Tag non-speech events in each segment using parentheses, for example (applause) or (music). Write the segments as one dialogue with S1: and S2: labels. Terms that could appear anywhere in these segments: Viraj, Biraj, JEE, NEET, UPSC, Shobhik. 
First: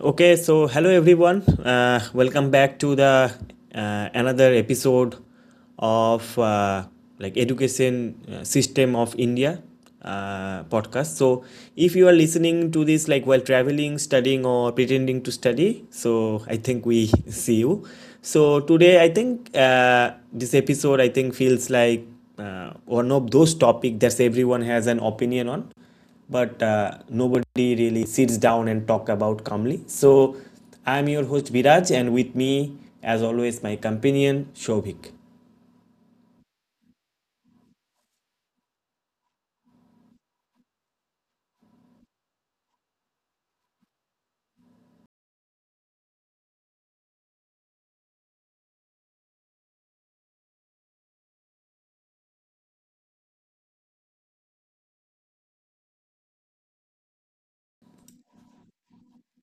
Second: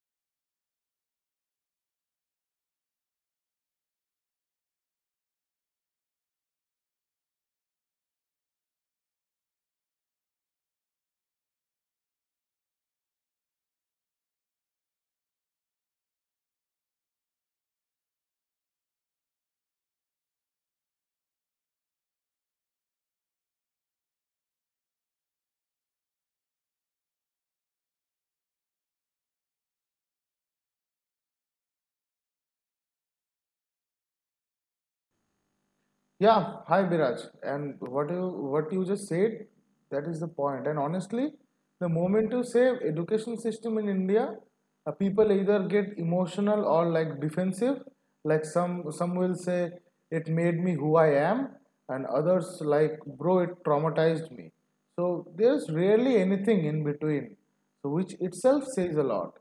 S1: Okay. So, hello everyone. Welcome back to the another episode of like education system of India podcast. So, if you are listening to this like while traveling, studying, or pretending to study, so I think we (laughs) see you. So today, I think this episode I think feels like one of those topic that everyone has an opinion on but nobody really sits down and talk about calmly. So I'm your host Viraj, and with me, as always, my companion Shobhik.
S2: Yeah, hi Biraj. And what you just said, that is the point. And honestly, the moment you say education system in India, people either get emotional or like defensive. Like some will say it made me who I am, and others like bro it traumatized me. So there's rarely anything in between, so which itself says a lot.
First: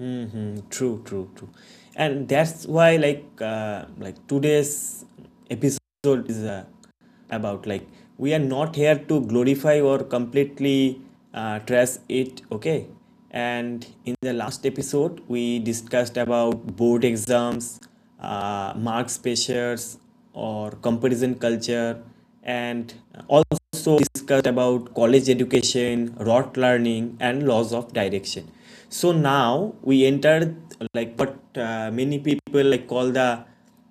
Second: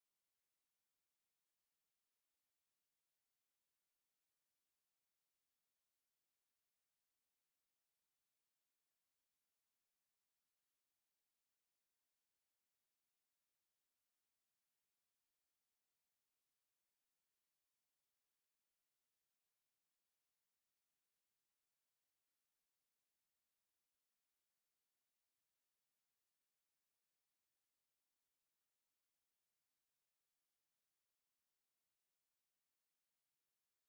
S1: Mm-hmm. True, true, true. And that's why today's episode is about like we are not here to glorify or completely trash it, okay? And in the last episode, we discussed about board exams, marks pressures, or comparison culture, and all also discussed about college education, rote learning, and laws of direction. So now we enter like what many people like call the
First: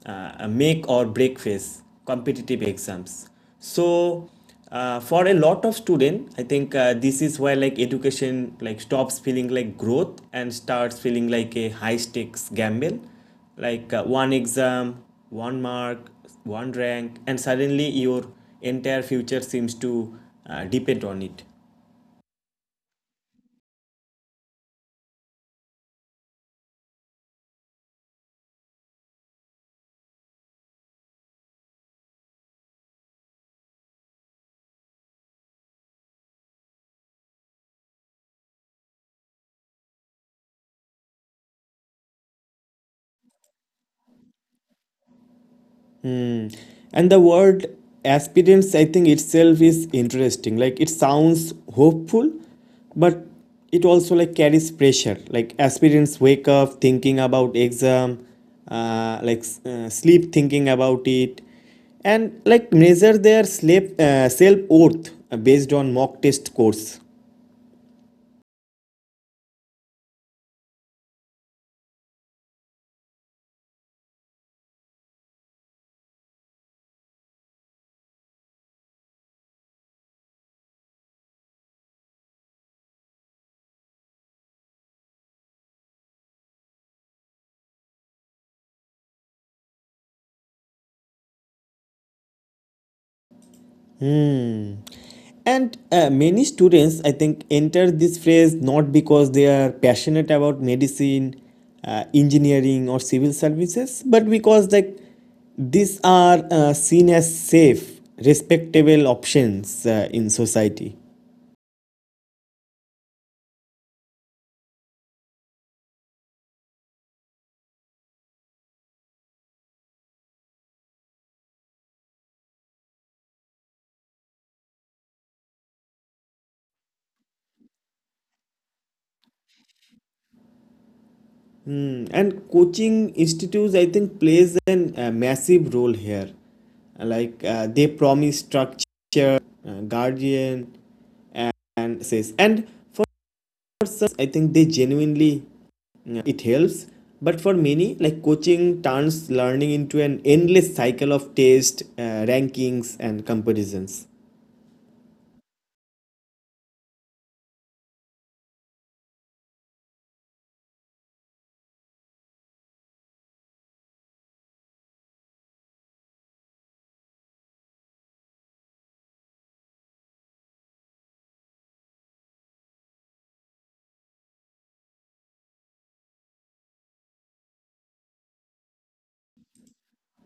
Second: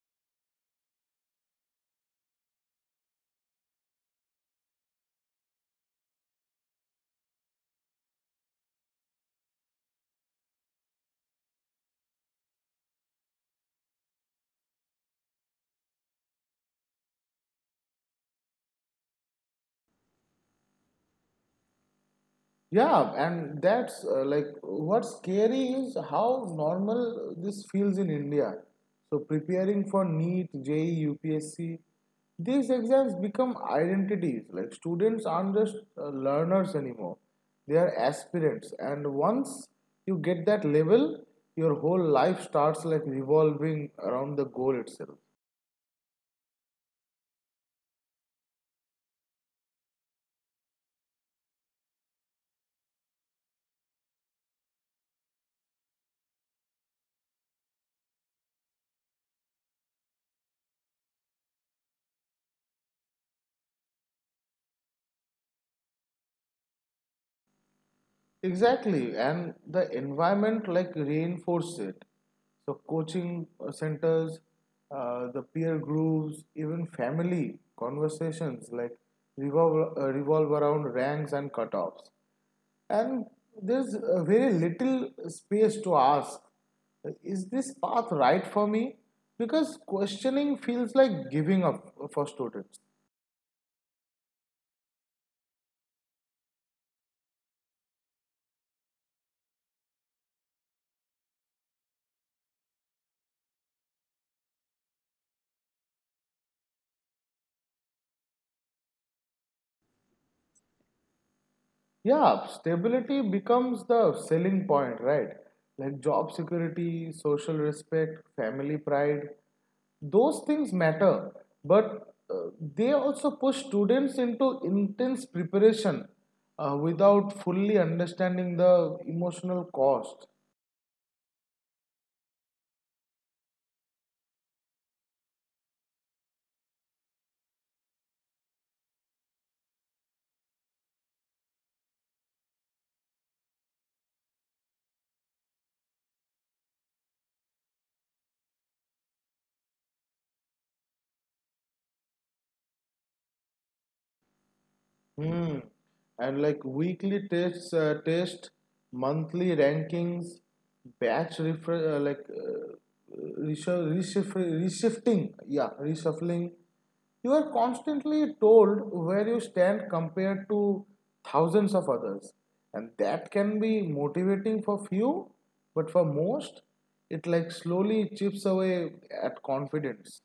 S1: make or break phase, competitive exams. So for a lot of students, I think this is where like education like stops feeling like growth and starts feeling like a high stakes gamble one exam, one mark, one rank, and suddenly your entire future seems to depend on it.
S2: Yeah, and that's like what's scary is how normal this feels in India. So preparing for NEET, JEE, UPSC, these exams become identities. Like students aren't just learners anymore; they are aspirants. And once you get that level, your whole life starts like revolving around the goal itself.
S1: And the word aspirants, I think itself is interesting. Like it sounds hopeful, but it also like carries pressure. Like aspirants wake up thinking about exam, sleep thinking about it, and like measure their sleep self worth based on mock test scores.
S2: Exactly, and the environment like reinforce it. So coaching centers, the peer groups, even family conversations like revolve around ranks and cutoffs. And there's very little space to ask, is this path right for me? Because questioning feels like giving up for students.
S1: Hmm. And many students, I think, enter this phrase not because they are passionate about medicine, engineering, or civil services, but because like these are seen as safe, respectable options in society.
S2: Yeah, stability becomes the selling point, right? Like job security, social respect, family pride, those things matter. But they also push students into intense preparation without fully understanding the emotional cost.
S1: Hmm. And coaching institutes, I think, plays an massive role here. They promise structure, guardian, and says. And for for some I think they genuinely yeah, it helps, but for many like coaching turns learning into an endless cycle of test rankings and comparisons.
S2: Hmm. And like weekly tests, monthly rankings, batch refer- like reshu- reshif- reshifting, yeah, reshuffling. You are constantly told where you stand compared to thousands of others, and that can be motivating for few, but for most, it like slowly chips away at confidence.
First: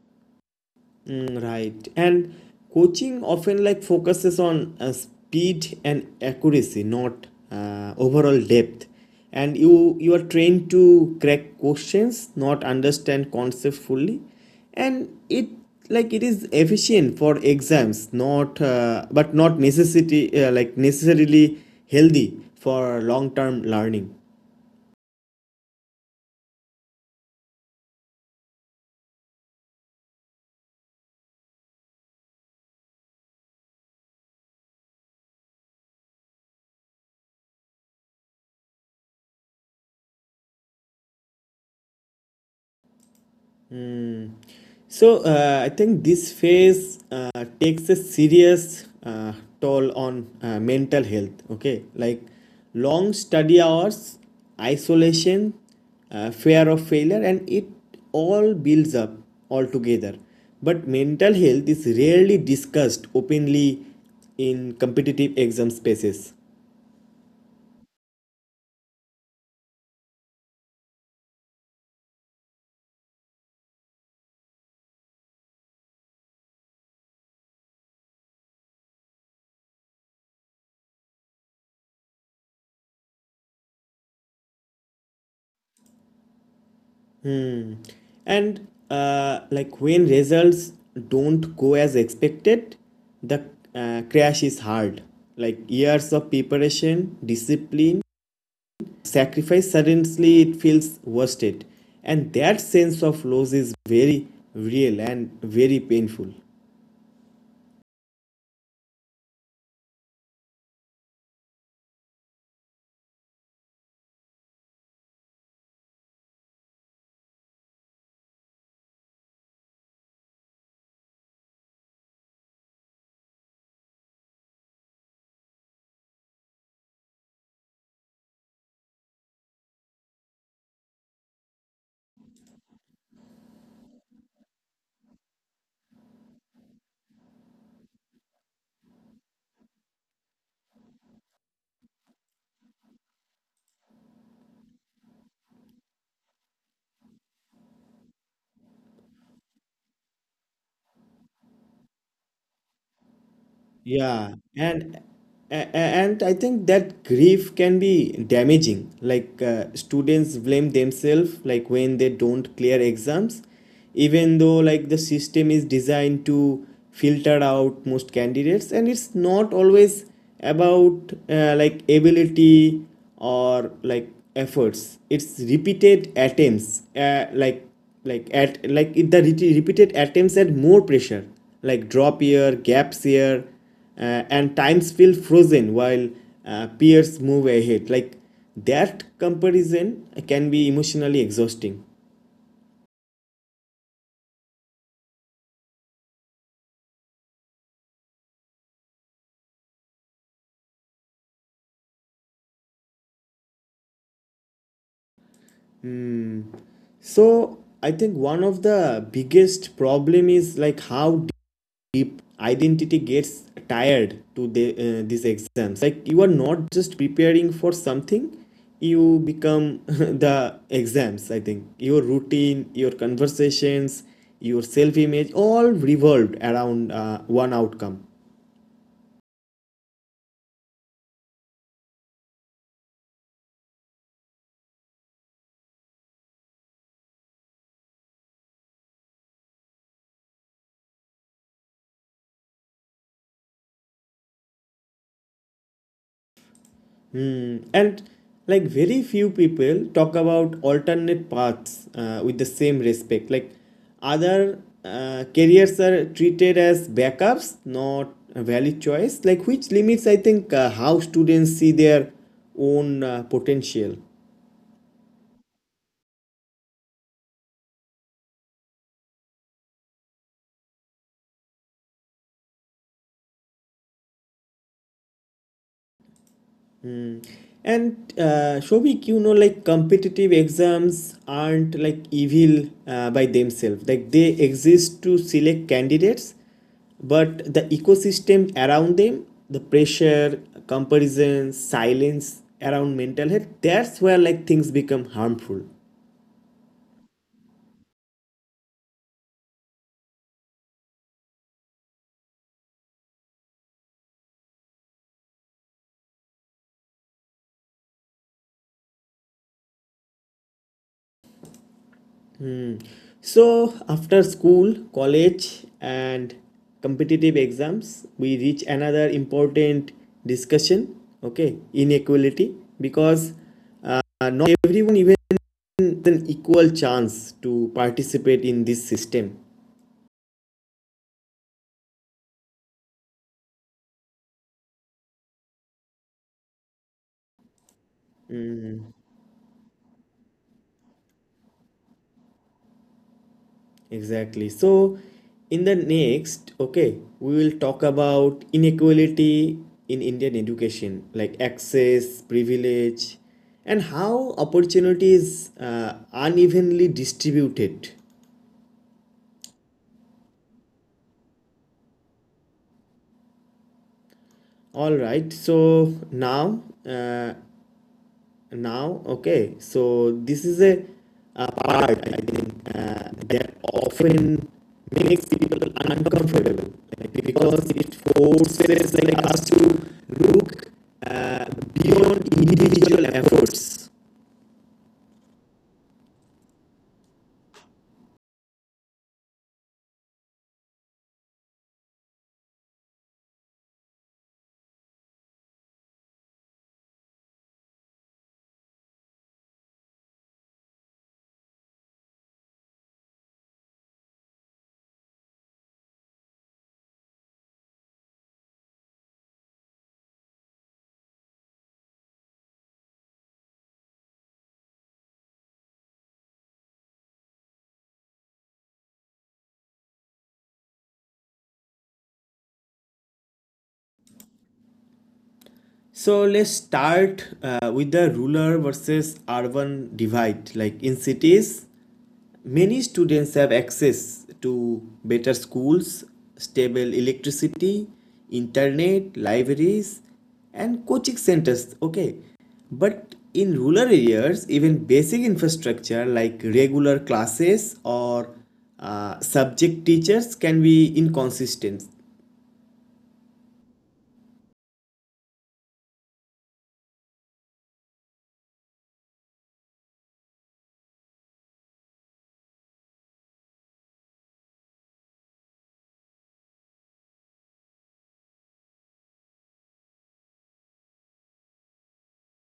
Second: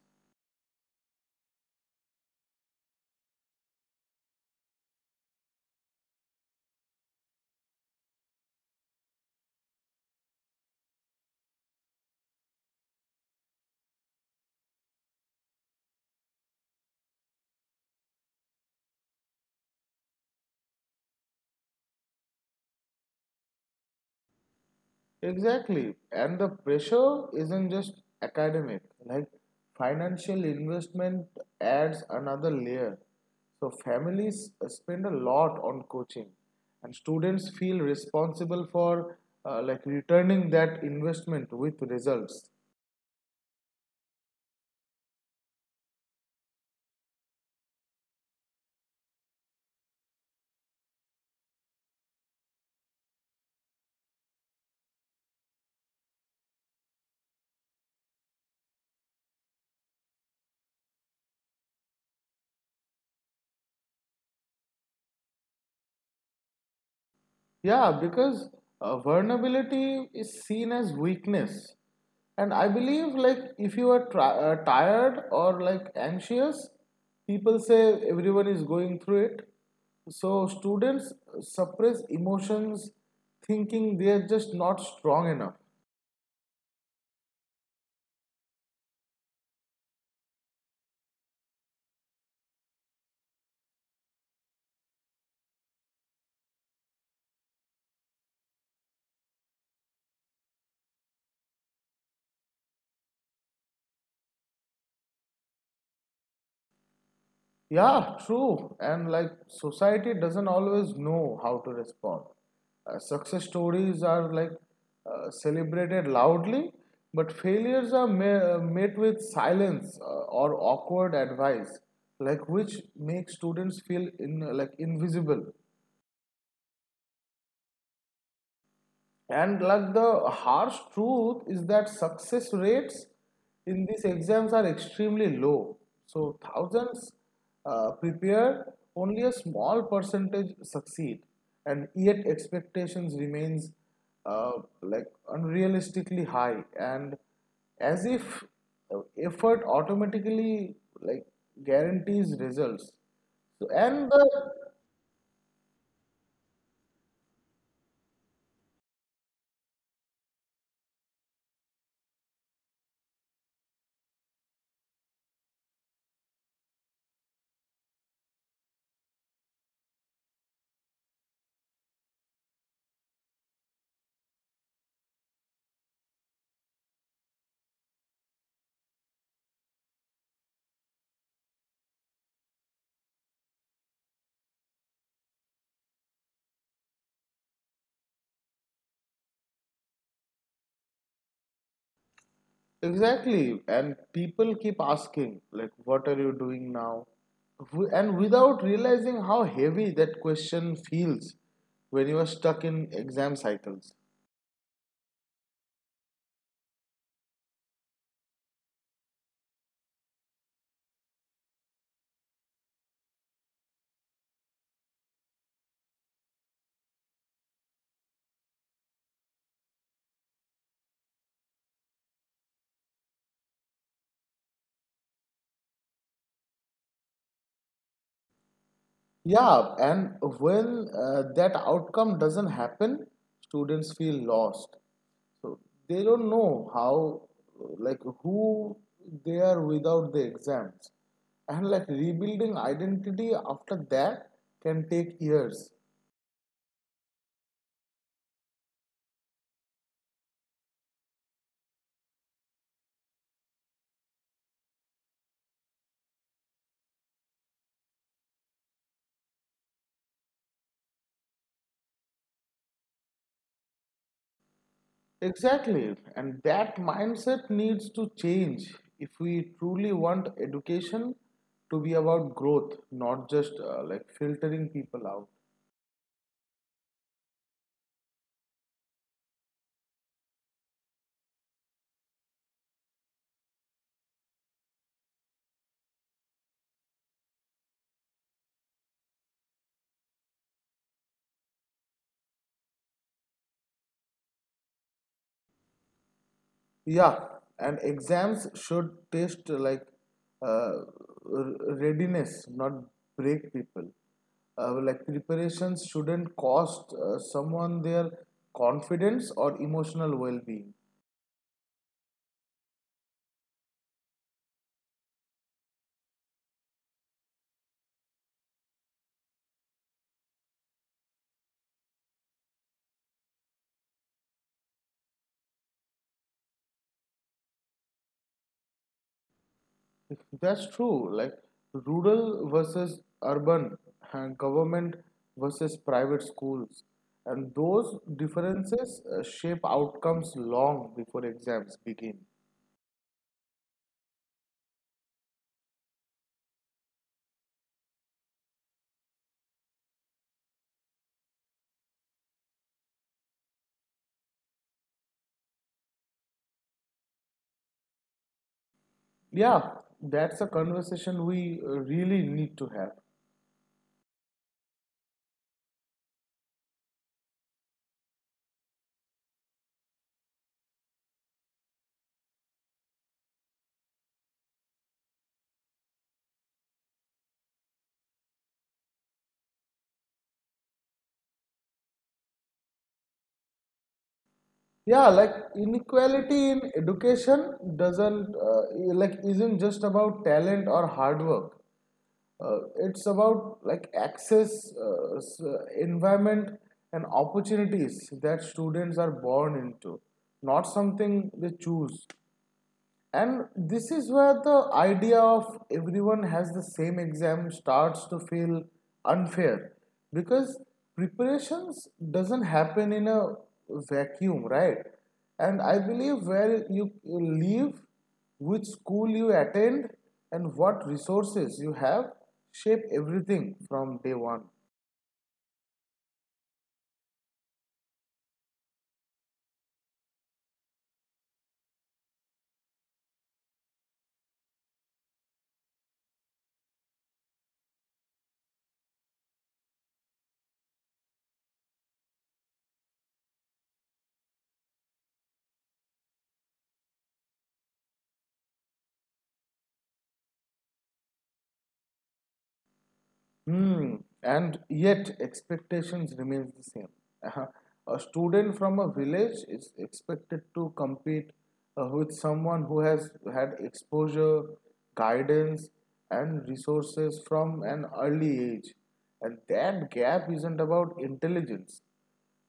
S1: Mm, right. And coaching often like focuses on speed and accuracy, not overall depth. And you are trained to crack questions, not understand concepts fully, and it like it is efficient for exams, not necessity like necessarily healthy for long term learning.
S2: Exactly. And the pressure isn't just academic, like financial investment adds another layer. So families spend a lot on coaching, and students feel responsible for like returning that investment with results.
S1: Hmm. So I think this phase takes a serious toll on mental health. Okay, like long study hours, isolation, fear of failure, and it all builds up altogether. But mental health is rarely discussed openly in competitive exam spaces.
S2: Yeah, because vulnerability is seen as weakness. And I believe, like, if you are tired or like anxious, people say everyone is going through it. So students suppress emotions, thinking they are just not strong enough.
S1: Hmm. And like when results don't go as expected, the crash is hard. Like years of preparation, discipline, sacrifice, suddenly it feels worth it. And that sense of loss is very real and very painful.
S2: Yeah, true. And like society doesn't always know how to respond. Success stories are like celebrated loudly, but failures are met with silence or awkward advice, like which makes students feel in like invisible. And like the harsh truth is that success rates in these exams are extremely low. So thousands prepare, only a small percentage succeed, and yet expectations remains uh, like unrealistically high, and as if effort automatically like guarantees results. So, and
S1: Yeah,
S2: the
S1: and I think that grief can be damaging. Students blame themselves like when they don't clear exams, even though like the system is designed to filter out most candidates, and it's not always about like ability or like efforts. It's repeated attempts, like at like it- the re- repeated attempts at more pressure like drop year gaps year and times feel frozen while peers move ahead like that comparison can be emotionally exhausting.
S2: Exactly, and people keep asking, like, what are you doing now? And without realizing how heavy that question feels when you are stuck in exam cycles.
S1: Hmm. So I think one of the biggest problem is like how if identity gets tired to the, these exams like you are not just preparing for something, you become (laughs) the exams. I think your routine, your conversations, your self image all revolved around one outcome.
S2: Yeah, and when that outcome doesn't happen, students feel lost. So they don't know how, like, who they are without the exams. And like rebuilding identity after that can take years.
S1: Hmm. And like very few people talk about alternate paths with the same respect. Like other careers are treated as backups, not a valid choice. Like which limits I think how students see their own potential.
S2: Exactly, and that mindset needs to change if we truly want education to be about growth, not just like filtering people out.
S1: And Shobik, you know, like competitive exams aren't like evil by themselves. Like they exist to select candidates, but the ecosystem around them, the pressure, comparison, silence around mental health, that's where like things become harmful.
S2: Yeah, and exams should test like uh, readiness, not break people. Like preparations shouldn't cost someone their confidence or emotional well-being.
S1: So after school, college, and competitive exams, we reach another important discussion, okay, inequality, because not everyone even has an equal chance to participate in this system.
S2: That's true. Like rural versus urban, and government versus private schools, and those differences shape outcomes long before exams begin.
S1: Exactly, so in the next, okay, we will talk about inequality in Indian education like access, privilege, and how opportunities unevenly distributed.
S2: Yeah, that's a conversation we really need to have.
S1: All right, so now, uh, so this is a part I think that often makes people uncomfortable like, because it forces like us to look uh, beyond individual efforts.
S2: Yeah, like inequality in education doesn't like isn't just about talent or hard work. It's about like access, environment, and opportunities that students are born into, not something they choose. And this is where the idea of everyone has the same exam starts to feel unfair, because preparations doesn't happen in a vacuum, right? And I believe where you live, which school you attend, and what resources you have shape everything from day one.
S1: So let's start with the rural versus urban divide like in cities many students have access to better schools, stable electricity, internet, libraries, and coaching centers. Okay, but in rural areas, even basic infrastructure like regular classes or subject teachers can be inconsistent.
S2: Hmm, and yet expectations remains the same. Uh-huh. A student from a village is expected to compete with someone who has had exposure, guidance, and resources from an early age. And that gap isn't about intelligence.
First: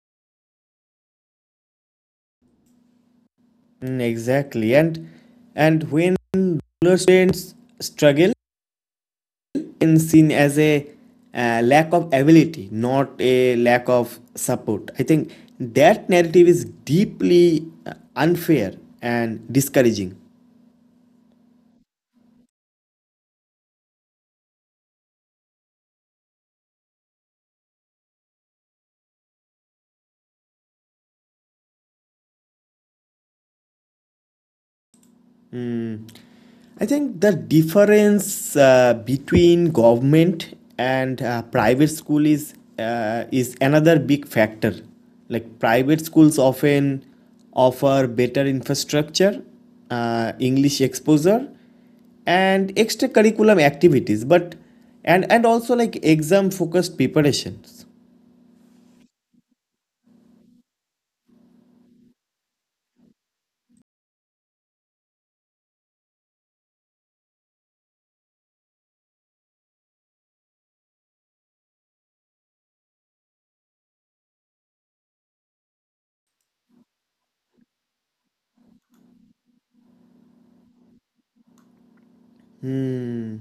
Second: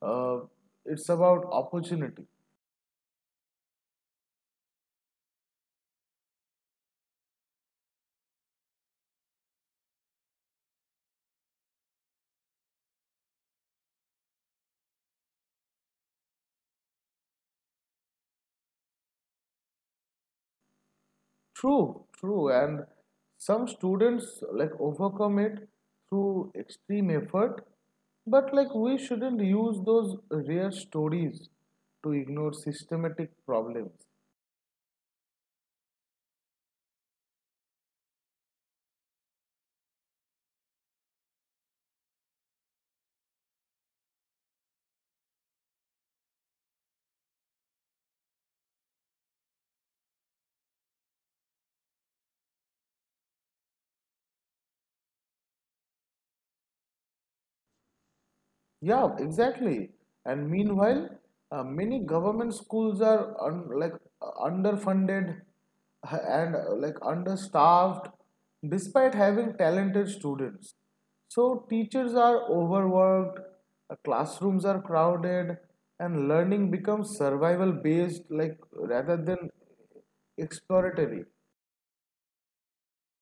S2: Uh, it's about opportunity.
S1: Mm, exactly. And when rural students struggle often seen as a lack of ability, not a lack of support. I think that narrative is deeply unfair and discouraging.
S2: True, true. And some students like overcome it through extreme effort, but like we shouldn't use those rare stories to ignore systematic problems.
S1: I think the difference between government and private school is another big factor. Like private schools often offer better infrastructure, English exposure, and extracurricular activities, but and also like exam focused preparations.
S2: Yeah, exactly. And meanwhile, many government schools are un like underfunded (laughs) and like understaffed, despite having talented students. So teachers are overworked, classrooms are crowded, and learning becomes survival based, like rather than exploratory.
S1: Hmm.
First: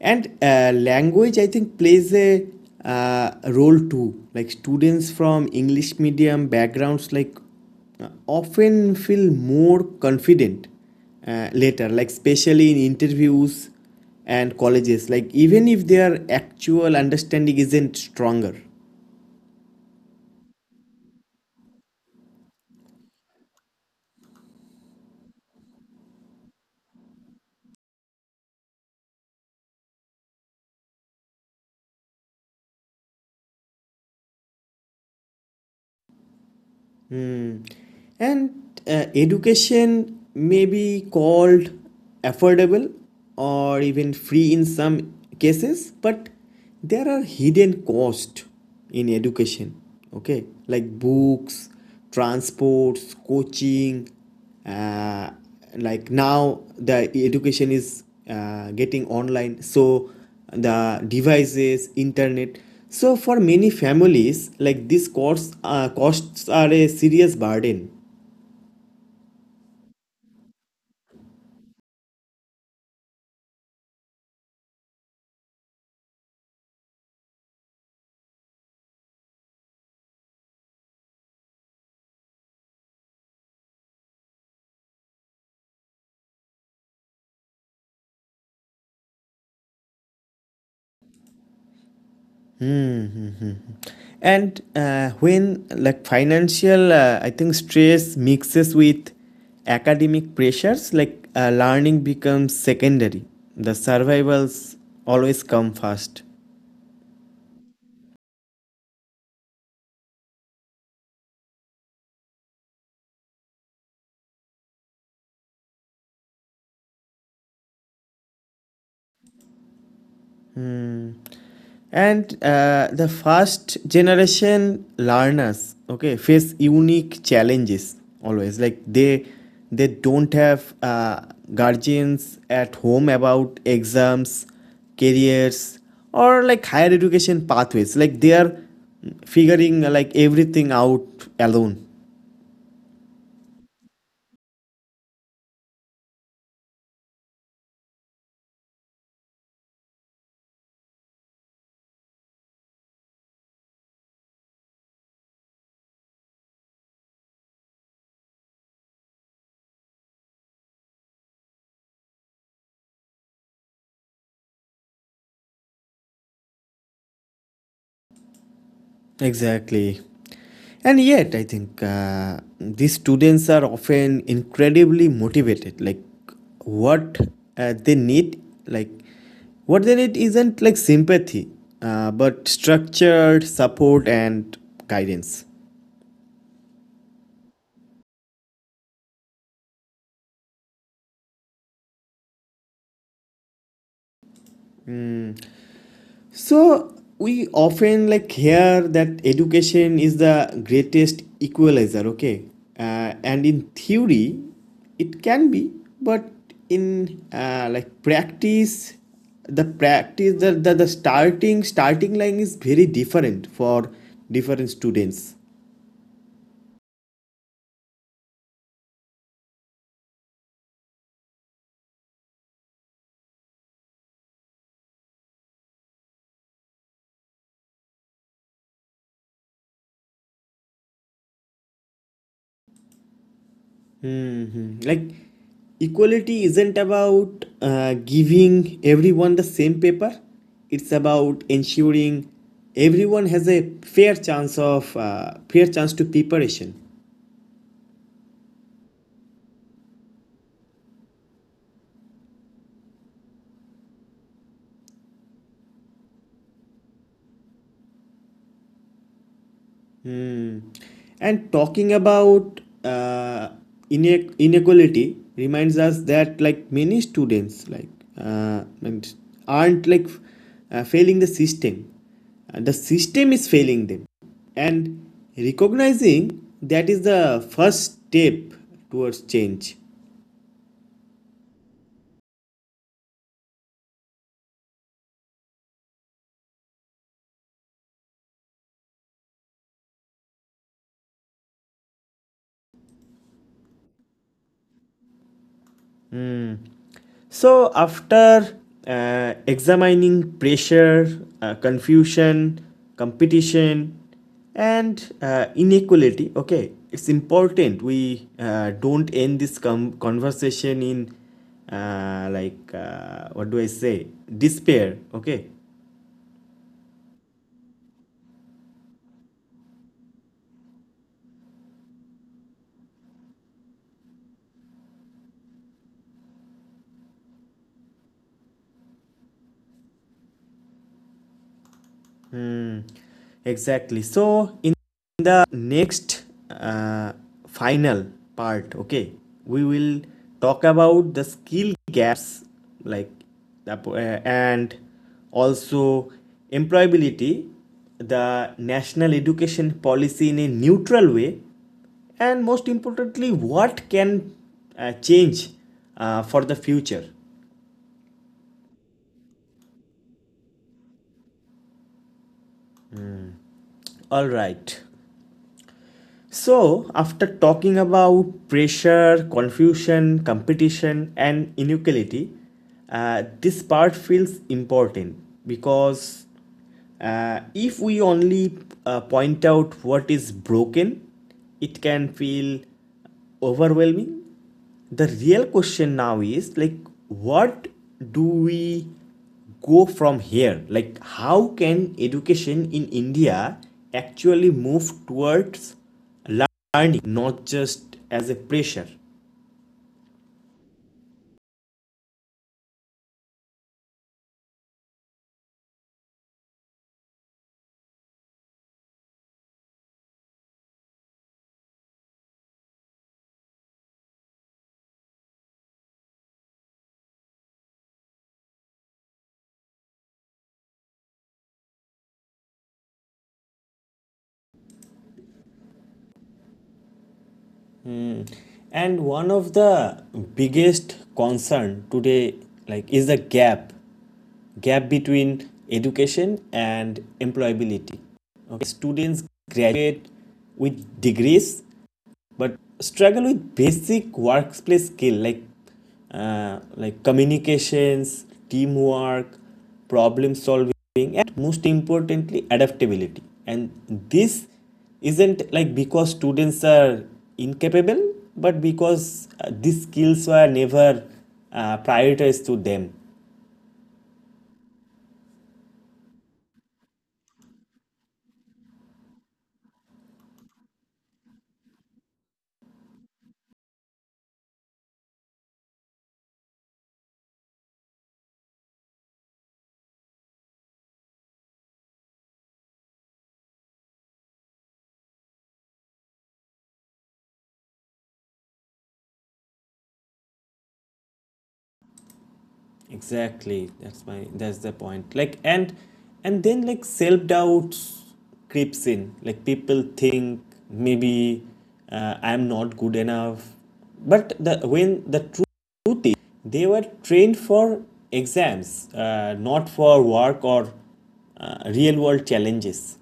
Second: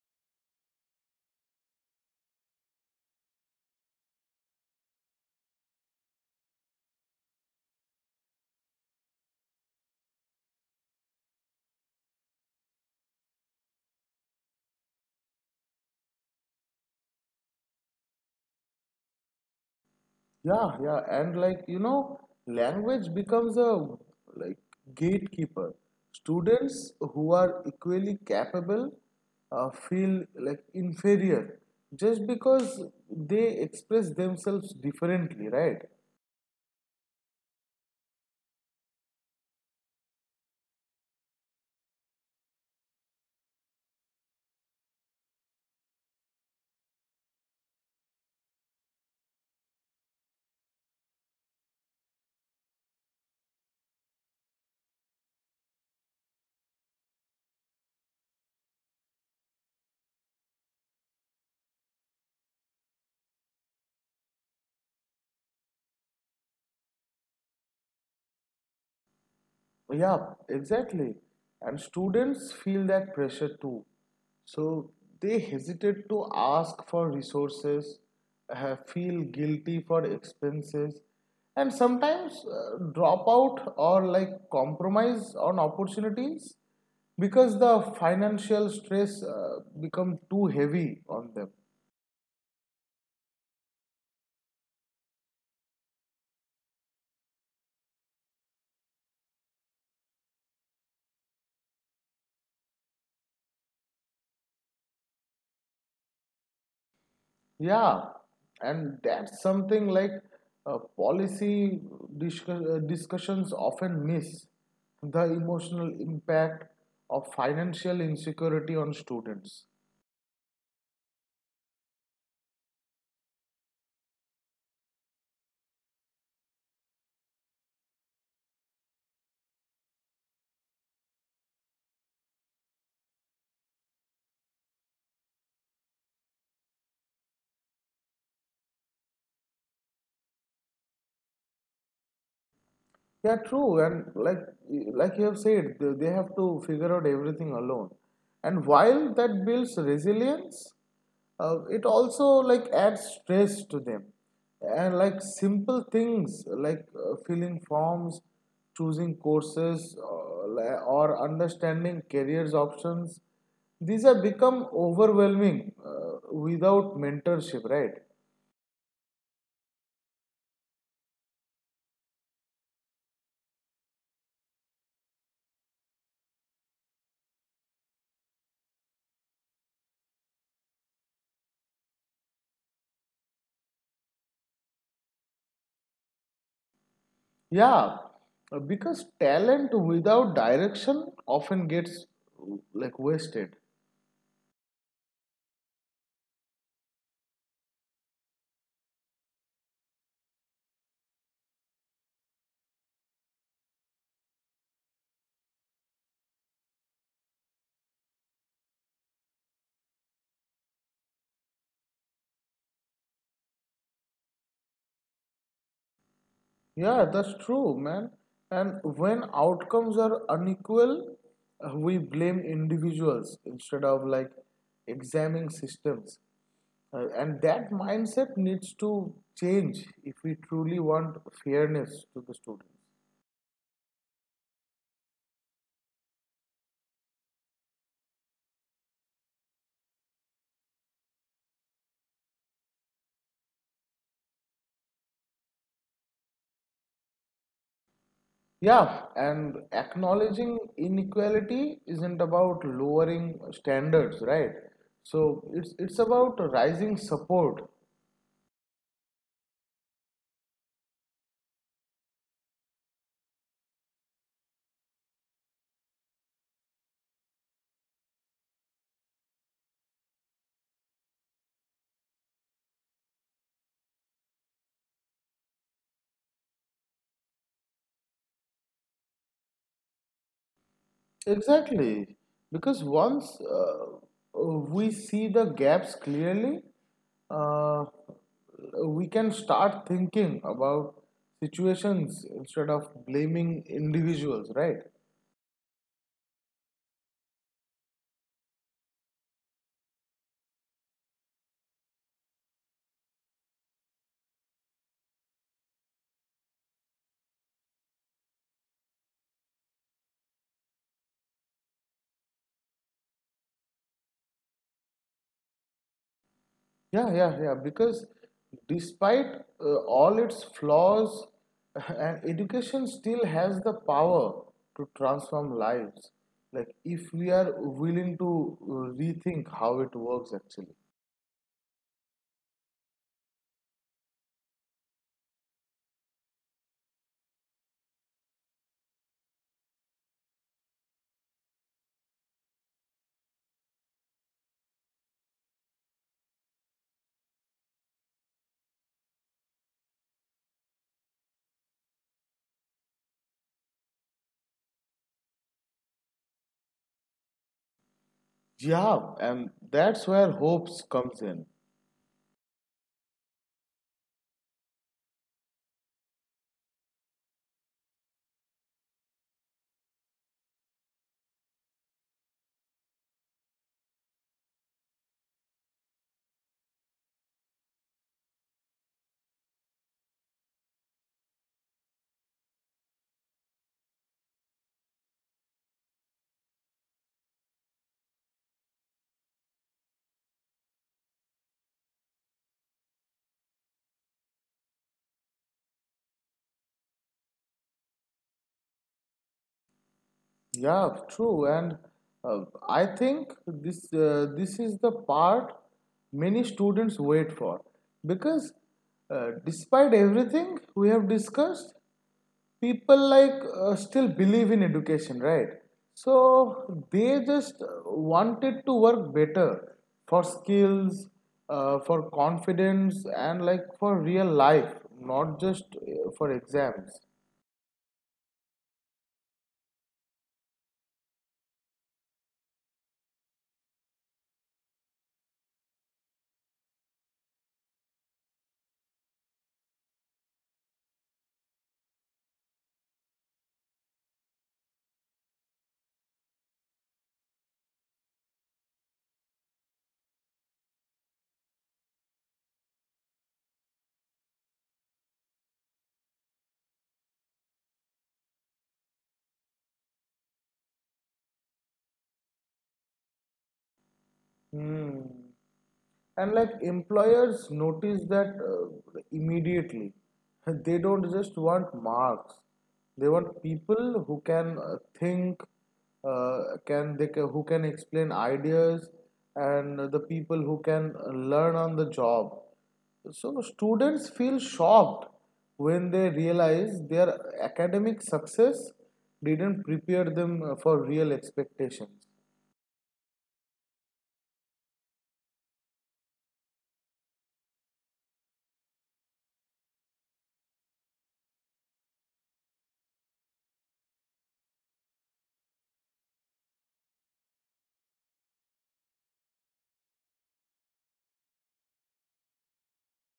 S1: And language, I think, plays a role too. Like students from English medium backgrounds, like often feel more confident later, like especially in interviews and colleges, like even if their actual understanding isn't stronger.
S2: Yeah, yeah, and like you know, language becomes a like gatekeeper. Students who are equally capable feel like inferior just because they express themselves differently, right?
S1: Hmm. And education may be called affordable or even free in some cases, but there are hidden costs in education. Okay, like books, transports, coaching, uh, like now the education is getting online, so the devices, internet, so for many families like these costs are a serious burden.
S2: Yeah, exactly. And students feel that pressure too. So they hesitate to ask for resources, feel guilty for expenses, and sometimes drop out or like compromise on opportunities because the financial stress become too heavy on them.
S1: Hmm. And when like financial I think stress mixes with academic pressures like learning becomes secondary, the survivals always come first.
S2: Yeah, and that's something like policy discussions often miss the emotional impact of financial insecurity on students.
S1: Hmm. And the first generation learners, okay, face unique challenges always. Like they don't have guardians at home about exams, careers, or like higher education pathways. Like they are figuring like everything out alone.
S2: Yeah, true. And like you have said, they have to figure out everything alone. And while that builds resilience, it also like adds stress to them. And like simple things like filling forms, choosing courses, li- or understanding careers options, these have become overwhelming without mentorship, right?
S1: Exactly. And yet, I think these students are often incredibly motivated. Like, what they need, like, what they need isn't like sympathy, but structured support and guidance.
S2: Yeah, because talent without direction often gets like wasted.
S1: So we often like hear that education is the greatest equalizer, okay? And in theory, it can be, but in like practice, the starting line is very different for different students.
S2: Yeah, that's true, man. And when outcomes are unequal, we blame individuals instead of like examining systems. And that mindset needs to change if we truly want fairness to the students.
S1: Mhm. Like equality isn't about giving everyone the same paper, it's about ensuring everyone has a fair chance of fair chance to preparation.
S2: Yeah, and acknowledging inequality isn't about lowering standards, right? So it's about rising support.
S1: Hmm. And talking about inequality reminds us that like many students like and aren't like failing the system. The system is failing them. And recognizing that is the first step towards change.
S2: Exactly, because once we see the gaps clearly, uh, we can start thinking about situations instead of blaming individuals, right?
S1: So, after examining pressure, confusion, competition, and inequality, okay, it's important we don't end this conversation in what do I say, despair, okay.
S2: Yeah, yeah, yeah. Because despite all its flaws, (laughs) and education still has the power to transform lives. Like if we are willing to rethink how it works, actually.
S1: Hmm, exactly. So in the next uh, final part, okay, we will talk about the skill gaps, like and also employability, the national education policy in a neutral way, and most importantly, what can change for the future.
S2: Yeah, and that's where hopes comes in.
S1: All right. So, after talking about pressure, confusion, competition, and inequality, this part feels important because if we only point out what is broken, it can feel overwhelming. The real question now is like, what do we go from here? Like, how can education in India actually move towards learning, not just as a pressure.
S2: Yeah, true. And I think this is the part many students wait for because despite everything we have discussed, people like still believe in education, right? So they just wanted to work better for skills, for confidence, and like for real life, not just for exams.
S1: Mm. And one of the biggest concern today like is the gap between education and employability. Okay, students graduate with degrees but struggle with basic workplace skill like communications, teamwork, problem solving, and most importantly adaptability. And this isn't like because students are incapable, but because these skills were never prioritized to them.
S2: Hmm. And like employers notice that immediately. (laughs) They don't just want marks, they want people who can think, uh, who can explain ideas, and the people who can learn on the job. So students feel shocked when they realize their academic success didn't prepare them for real expectations.
S1: Exactly. That's the point. Like, and then like self doubt creeps in. Like people think maybe I'm not good enough. But the when the truth is they were trained for exams, not for work or real world challenges.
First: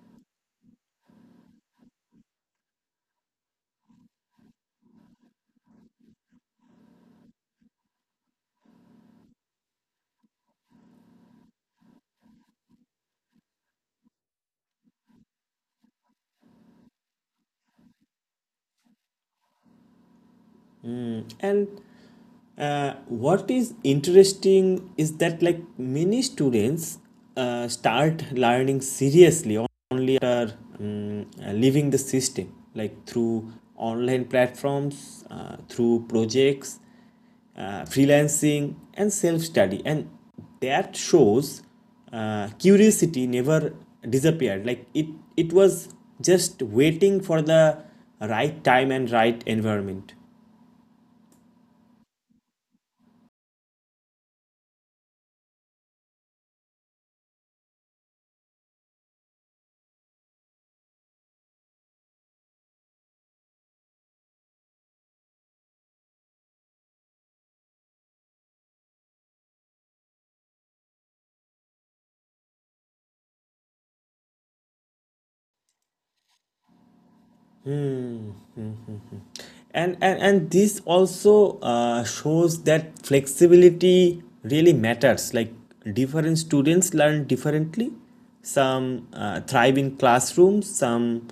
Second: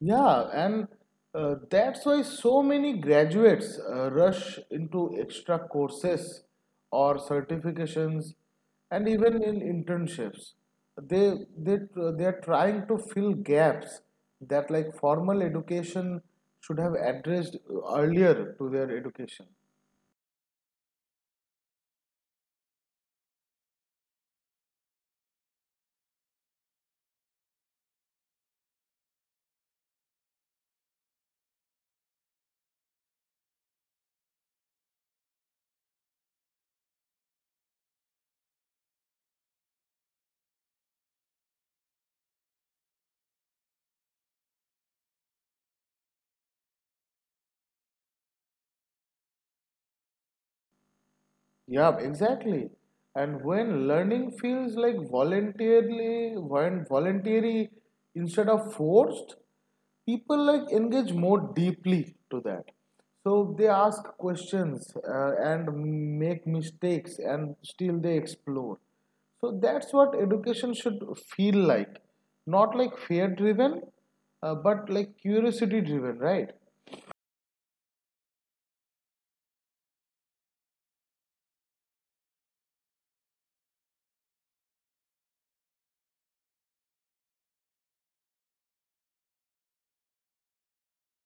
S2: Yeah, and that's why so many graduates rush into extra courses or certifications and even in internships. They are trying to fill gaps that like formal education should have addressed earlier to their education.
S1: And what is interesting is that like many students start learning seriously only after leaving the system, like through online platforms, through projects, freelancing, and self study, and that shows curiosity never disappeared. Like it was just waiting for the right time and right environment.
S2: Yeah, exactly. And when learning feels like voluntarily, when voluntary instead of forced, people like engage more deeply to that. So they ask questions and make mistakes, and still they explore. So that's what education should feel like, not like fear driven, but like curiosity driven, right?
S1: And this also shows that flexibility really matters like different students learn differently. Some thrive in classrooms, some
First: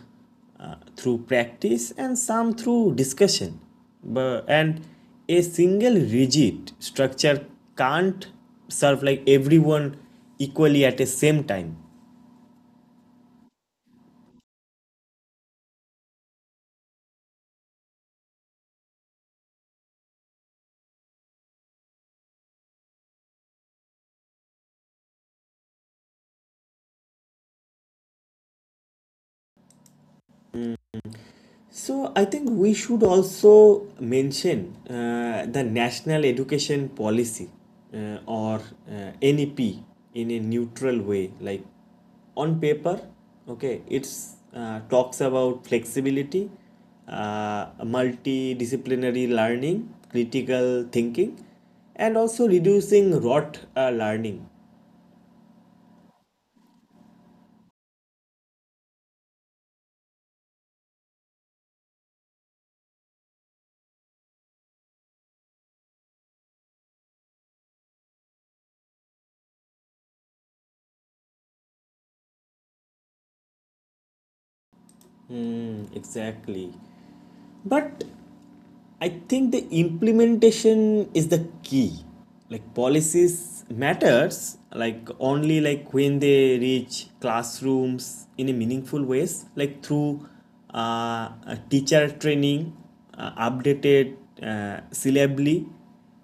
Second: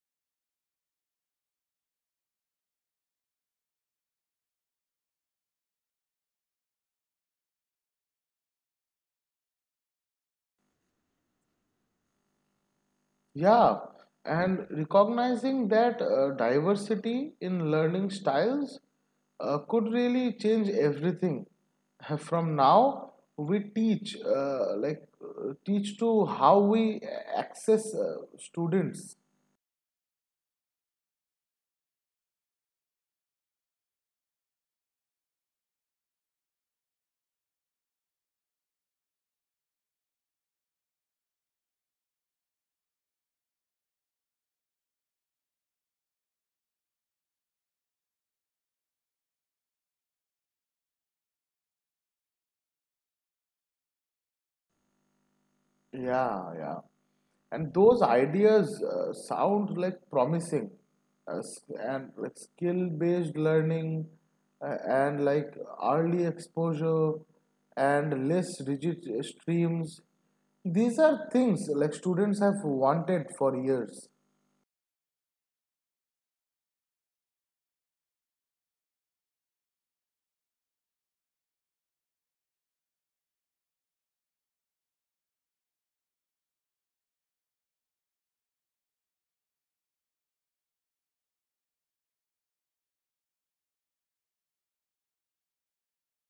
S1: through practice, and some through discussion, but, and a single rigid structure can't serve like everyone equally at the same time.
S2: Yeah, and recognizing that diversity in learning styles could really change everything. (laughs) From now, teach to how we access students.
S1: So I think we should also mention the National Education Policy or NEP in a neutral way. Like on paper, okay, it's talks about flexibility, multidisciplinary learning, critical thinking, and also reducing rote learning.
S2: Yeah, yeah. And those ideas sound like promising, uh, and like skill based learning and like early exposure and less rigid streams. These are things like students have wanted for years.
S1: Hmm, exactly. But I think the implementation is the key. Like policies matters like only like when they reach classrooms in a meaningful ways like through uh, teacher training, updated syllably,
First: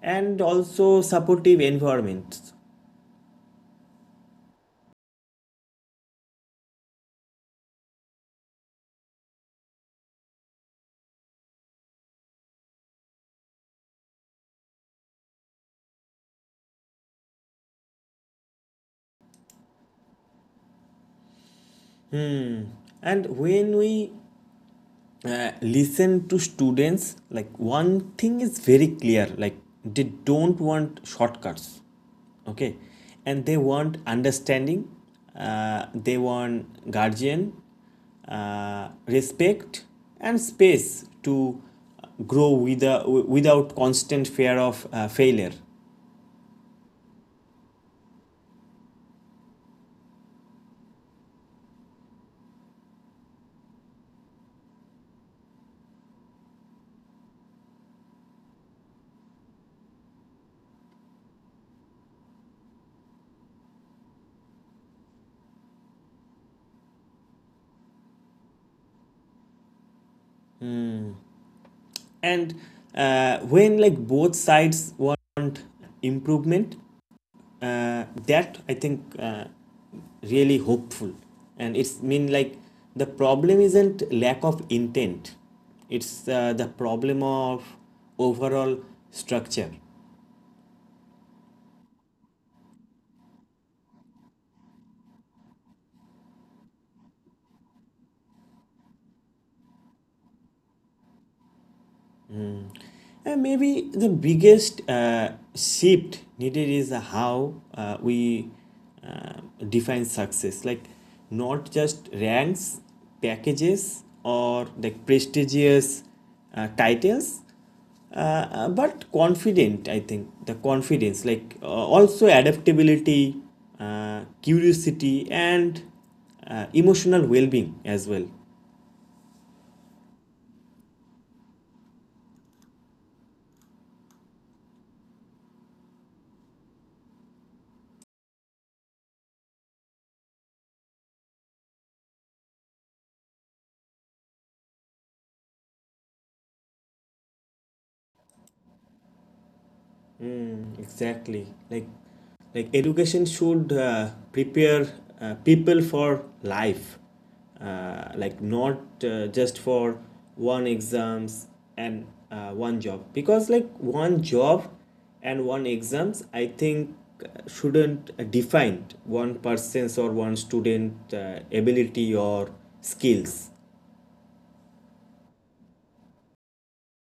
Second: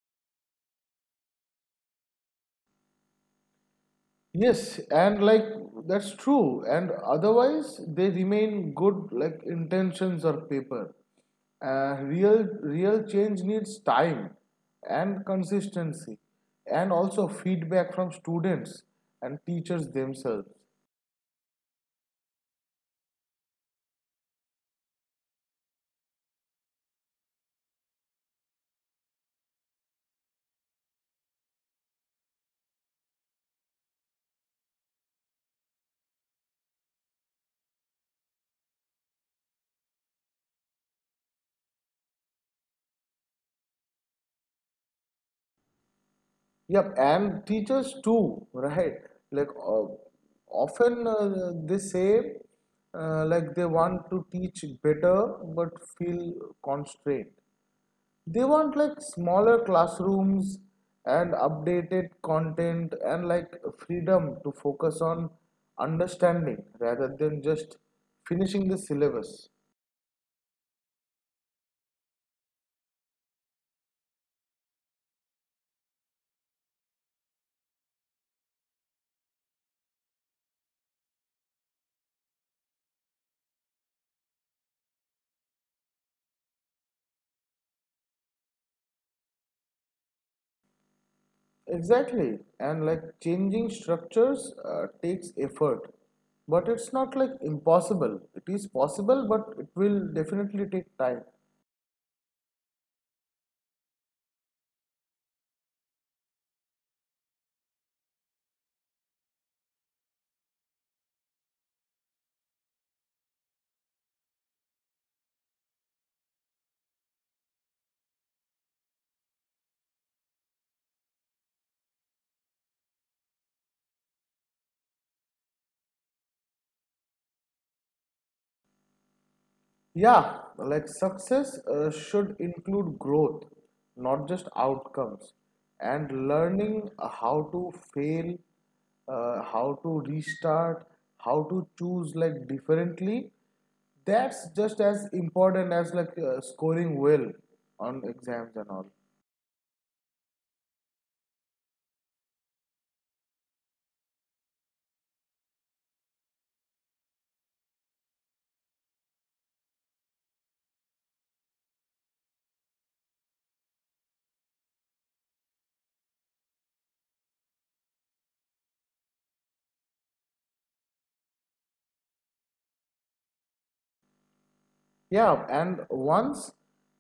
S1: and also supportive environments.
S2: Yes, and like that's true. And otherwise, they remain good, like intentions or paper. Real change needs time and consistency, and also feedback from students and teachers themselves.
S1: And when we listen to students like one thing is very clear, like they don't want shortcuts, okay, and they want understanding, they want guardian, respect, and space to grow without constant fear of failure.
S2: Yep, and teachers too, (laughs) right? Like often they say, like they want to teach better but feel constrained. They want like smaller classrooms and updated content and like freedom to focus on understanding rather than just finishing the syllabus.
S1: And when like both sides want improvement, that I think really hopeful, and it's mean like the problem isn't lack of intent, it's the problem of overall structure.
S2: Exactly. And like changing structures takes effort. But it's not like impossible. It is possible, but it will definitely take time.
S1: And maybe the biggest shift needed is how we uh, define success, like not just ranks, packages, or like prestigious titles, uh, but confident I think the confidence like also adaptability, curiosity, and emotional well-being as well.
S2: Yeah, like success should include growth, not just outcomes, and learning how to fail, how to restart, how to choose like differently. That's just as important as like scoring well on exams and all.
S1: Mm, exactly. Like education should prepare people for life, like not just for one exams and one job. Because like one job and one exams, I think shouldn't define one person's or one student ability or skills.
S2: Yeah, and once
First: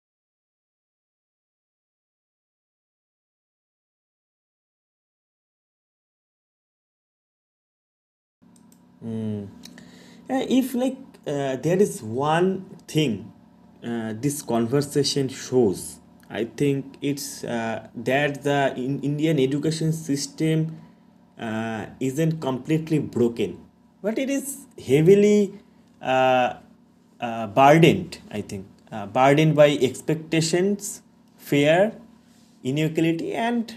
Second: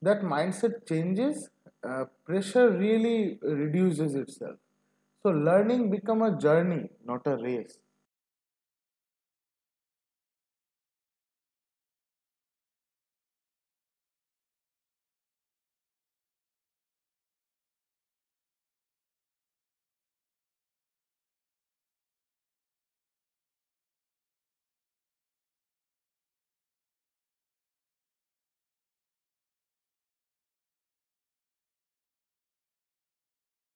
S2: that mindset changes, pressure really reduces itself. So learning become a journey, not a race.
S1: If there is one thing this conversation shows, I think it's that the Indian education system isn't completely broken, but it is heavily uh, burdened. I think Burdened by expectations, fear, inequality, and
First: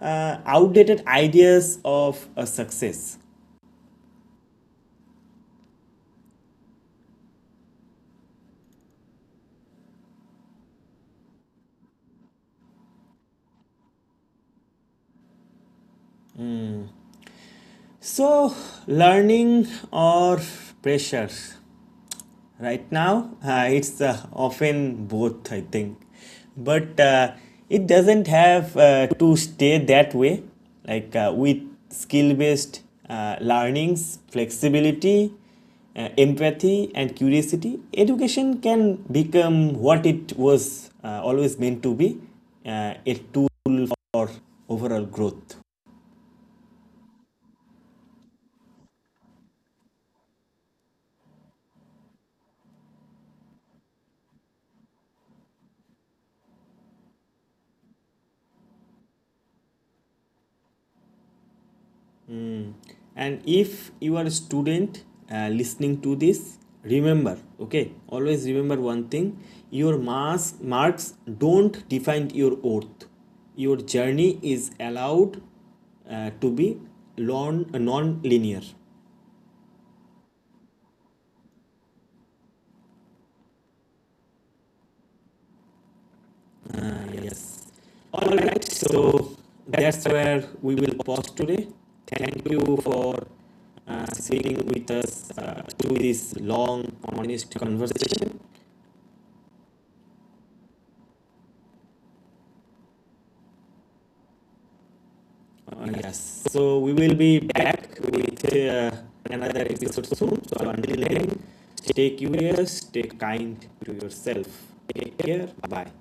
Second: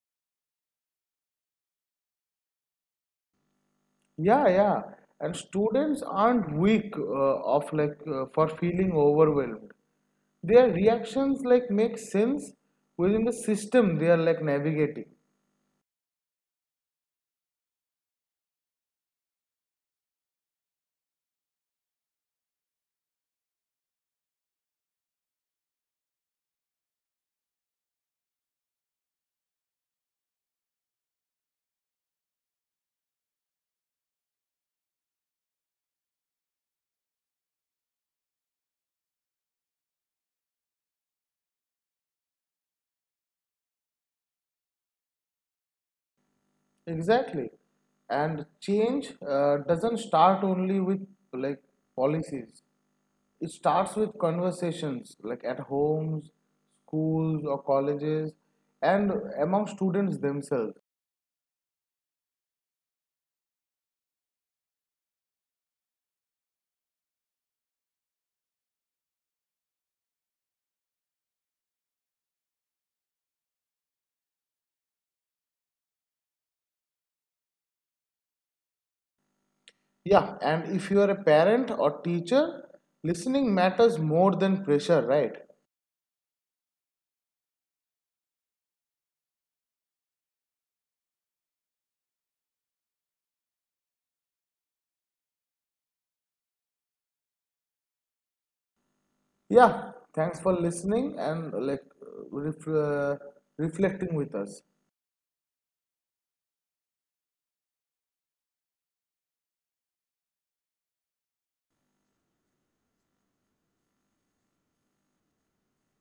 S1: outdated ideas of success.
S2: Yeah, yeah. And students aren't weak of like for feeling overwhelmed. Their reactions like make sense within the system they are like navigating.
S1: So, learning or pressure? Right now, it's often both, I think. But it doesn't have to stay that way. Like with skill based learnings, flexibility, empathy, and curiosity, education can become what it was always meant to be a tool for overall growth.
S2: Exactly. And change doesn't start only with like policies. It starts with conversations like at homes, schools or colleges and among students themselves.
S1: And if you are a student listening to this, remember, okay, always remember one thing: your mass marks don't define your worth, your journey is allowed to be long, non-linear.
S2: Yeah, and if you are a parent or teacher, listening matters more than pressure, right?
S1: uh, yes. All right, so that's where we will pause today. Thank you for sitting with us through this long honest conversation.
S2: Yeah, thanks for listening and like ref- uh, reflecting with us.
S1: Yes. So we will be back with another episode soon. So until then, stay curious, stay kind to yourself. Take care. Bye.